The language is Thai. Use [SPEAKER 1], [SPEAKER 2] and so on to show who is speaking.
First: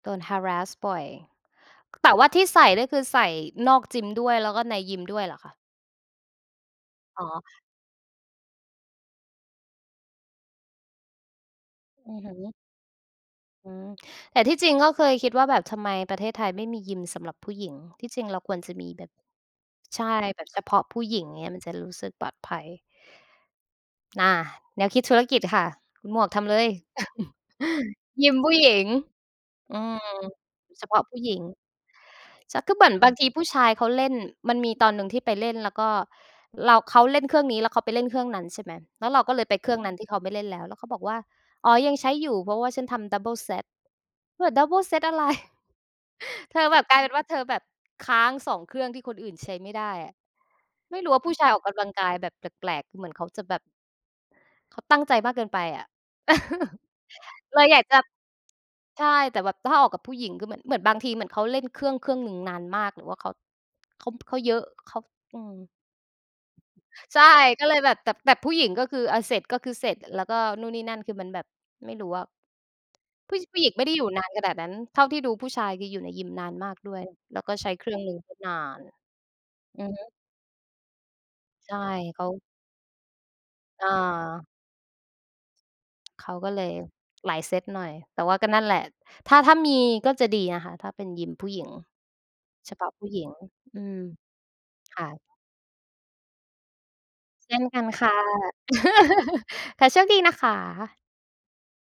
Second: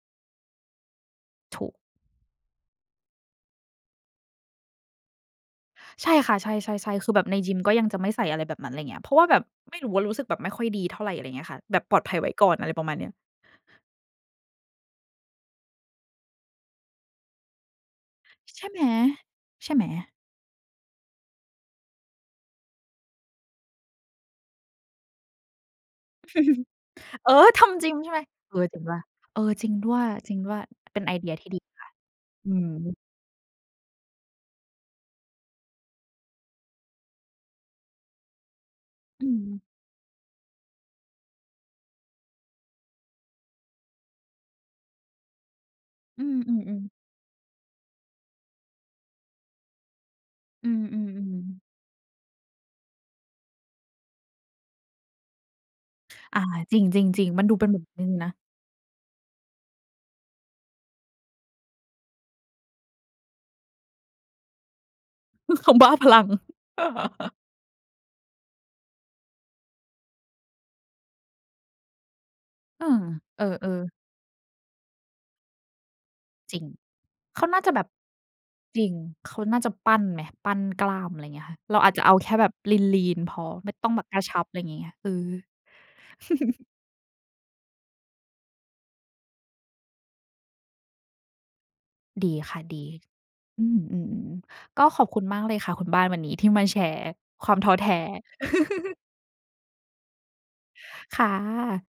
[SPEAKER 1] โดน harass บ่อย
[SPEAKER 2] ถูก
[SPEAKER 1] แต่ว่าที่ใส่นี่คือใส่นอกจิมด้วย แล้วก็ในยิมด้วยเหรอคะ?
[SPEAKER 2] ใช่ค่ะ ใช่ ๆ ๆ คือแ
[SPEAKER 1] อ๋
[SPEAKER 2] บบใน
[SPEAKER 1] อ
[SPEAKER 2] ยิมก็ยังจะไม่ใส่อะไรแบบนั้น ไรเงี้ย เพราะว่าแบบไม่รู้ว่า รู้สึกแบบไม่ค่อยดีเท่าไร อะไรเงี้ยค่ะ แบบปลอดภ
[SPEAKER 1] อ
[SPEAKER 2] ั
[SPEAKER 1] ื
[SPEAKER 2] ย
[SPEAKER 1] อ
[SPEAKER 2] ไว
[SPEAKER 1] ฮ
[SPEAKER 2] ้ก่อ
[SPEAKER 1] ึ
[SPEAKER 2] น อะไรประมาณเนี้ย
[SPEAKER 1] อืม แต่ที่จริงก็เคยคิดว่าแบบทำไมประเทศไทยไม่มียิมสำหรับผู้หญิง ที่จริงเราคว
[SPEAKER 2] ใ
[SPEAKER 1] ร
[SPEAKER 2] ช่
[SPEAKER 1] จะ
[SPEAKER 2] ไหม
[SPEAKER 1] มีแบบ
[SPEAKER 2] ใช่ไหม?
[SPEAKER 1] ใช่ แบบเฉพาะผู้หญิงอย่างเงี้ย มันจะรู้สึกปลอดภัย น่ะ แนวคิดธุรกิจค่ะ คุณหมวกทำเลย
[SPEAKER 2] เออ ทำจริงใช่ไหม?
[SPEAKER 1] ยิมผ
[SPEAKER 2] เ
[SPEAKER 1] ู
[SPEAKER 2] อ
[SPEAKER 1] ้
[SPEAKER 2] อ
[SPEAKER 1] หญ
[SPEAKER 2] ถึ
[SPEAKER 1] ิ
[SPEAKER 2] ง
[SPEAKER 1] ง
[SPEAKER 2] ว่า เออ จริง
[SPEAKER 1] อื
[SPEAKER 2] ด้วย
[SPEAKER 1] ม
[SPEAKER 2] จริงด้วย
[SPEAKER 1] เฉพ
[SPEAKER 2] เป
[SPEAKER 1] า
[SPEAKER 2] ็
[SPEAKER 1] ะ
[SPEAKER 2] นไอ
[SPEAKER 1] ผู้
[SPEAKER 2] เดี
[SPEAKER 1] หญ
[SPEAKER 2] ย
[SPEAKER 1] ิง
[SPEAKER 2] ที่ดีค่ะ อื
[SPEAKER 1] ฉั
[SPEAKER 2] อ
[SPEAKER 1] นก็บ
[SPEAKER 2] ฮ
[SPEAKER 1] ่น
[SPEAKER 2] ึ
[SPEAKER 1] บางทีผู้ชายเขาเล่น มันมีตอนหนึ่งที่ไปเล่น แล้วก็เรา เขาเล่นเครื่องนี้ แล้วเขาไปเล่นเครื่องนั้น ใช่ไหม แล้วเรา
[SPEAKER 2] อื
[SPEAKER 1] ก็เลยไป
[SPEAKER 2] ม
[SPEAKER 1] เครื่องนั้นที่เขาไม่เล่นแล้ว แล้วเขาบอกว่า อ๋อ ยังใช้อยู่ เพราะว่าฉันทำ double set คือแบบ double set อะไร
[SPEAKER 2] อื
[SPEAKER 1] เธอแบ
[SPEAKER 2] อ ๆ
[SPEAKER 1] บ
[SPEAKER 2] ๆ
[SPEAKER 1] กลายเป็นว่า เธอแบบค้าง 2 เครื่องที่คนอื่นใช้ไม่ได้อะ
[SPEAKER 2] อื
[SPEAKER 1] ไม่รู้ว่าผู
[SPEAKER 2] อ
[SPEAKER 1] ้ชายออ
[SPEAKER 2] ๆ ๆ
[SPEAKER 1] กกำลังกายแบบแปลก ๆ เหมือนเขาจะแบบ เขาตั้งใจมากเกินไปอะ
[SPEAKER 2] อ่า จริง ๆ ๆ มันดู
[SPEAKER 1] เล
[SPEAKER 2] เป็
[SPEAKER 1] ย
[SPEAKER 2] น [unintelligible]
[SPEAKER 1] อย
[SPEAKER 2] นิ
[SPEAKER 1] าก
[SPEAKER 2] ด
[SPEAKER 1] จะ
[SPEAKER 2] หนึ่งนะ
[SPEAKER 1] ใช่ แต่แบบ ถ้าออกกับผู้หญิงคือเหมือน เหมือนบางที เหมือนเขาเล่นเครื่อง เครื่องหนึ่งนานมาก หรือว่าเขา เขา เขาเยอะ เขา อื
[SPEAKER 2] เข
[SPEAKER 1] ม
[SPEAKER 2] าบ้าพลัง
[SPEAKER 1] ใช่ ก็เลยแบบ แต่ แต่ผู้หญิงก็คือ อะ เสร็จก็คือเสร็จ แล้วก็นู่นนี่นั่น คือมันแบบ ไม่รู้อะ
[SPEAKER 2] เออ
[SPEAKER 1] ผู้
[SPEAKER 2] เอ
[SPEAKER 1] ช ผู้หญ
[SPEAKER 2] อ
[SPEAKER 1] ิงไม่ไ
[SPEAKER 2] ๆ
[SPEAKER 1] ด้อยู่นานขนาดนั้น เท่าที่ดูผู้ชาย คืออยู่ในยิมนา
[SPEAKER 2] จ
[SPEAKER 1] น
[SPEAKER 2] ริง
[SPEAKER 1] มากด้วย แ
[SPEAKER 2] เ
[SPEAKER 1] ล
[SPEAKER 2] ข
[SPEAKER 1] ้ว
[SPEAKER 2] า
[SPEAKER 1] ก็
[SPEAKER 2] น่า
[SPEAKER 1] ใช
[SPEAKER 2] จะ
[SPEAKER 1] ้
[SPEAKER 2] แบ
[SPEAKER 1] เค
[SPEAKER 2] บ
[SPEAKER 1] รื่องหนึ่ง นา
[SPEAKER 2] จ
[SPEAKER 1] น
[SPEAKER 2] ริง เขาน่าจะ
[SPEAKER 1] อื
[SPEAKER 2] ป
[SPEAKER 1] อ
[SPEAKER 2] ั้
[SPEAKER 1] ฮ
[SPEAKER 2] น
[SPEAKER 1] ึ
[SPEAKER 2] ไหม ปั้นกล้าม อะไรเงี้ยค่ะ
[SPEAKER 1] ใช
[SPEAKER 2] เร
[SPEAKER 1] ่
[SPEAKER 2] าอาจจะเอา
[SPEAKER 1] เข
[SPEAKER 2] แ
[SPEAKER 1] า
[SPEAKER 2] ค่แบบลีน ๆ พอ ไม่ต
[SPEAKER 1] อ
[SPEAKER 2] ้องแบบกระชั
[SPEAKER 1] า
[SPEAKER 2] บ ไรงี้ไง เออ
[SPEAKER 1] เขาก็เลยหลายเซ็ตหน่อย แต่ว่าก็นั่นแหละ ถ้า ถ้ามีก็จะดีนะคะ ถ้าเป็นยิมผู้หญิง
[SPEAKER 2] ดีค่ะ
[SPEAKER 1] เฉ
[SPEAKER 2] ดี
[SPEAKER 1] พาะผู้หญิง
[SPEAKER 2] อื
[SPEAKER 1] อ
[SPEAKER 2] ม
[SPEAKER 1] ื
[SPEAKER 2] อื
[SPEAKER 1] ม
[SPEAKER 2] ม ๆ ๆ ก็
[SPEAKER 1] ค
[SPEAKER 2] ขอ
[SPEAKER 1] ่
[SPEAKER 2] บ
[SPEAKER 1] ะ
[SPEAKER 2] คุณมากเลยค่ะ คุณบ้านวันนี้ที่มาแชร์คว
[SPEAKER 1] เช
[SPEAKER 2] าม
[SPEAKER 1] ่น
[SPEAKER 2] ท้อ
[SPEAKER 1] กั
[SPEAKER 2] แท
[SPEAKER 1] น
[SPEAKER 2] ้
[SPEAKER 1] ค่ะ ค่ะ โชคดีนะคะ
[SPEAKER 2] ค่ะ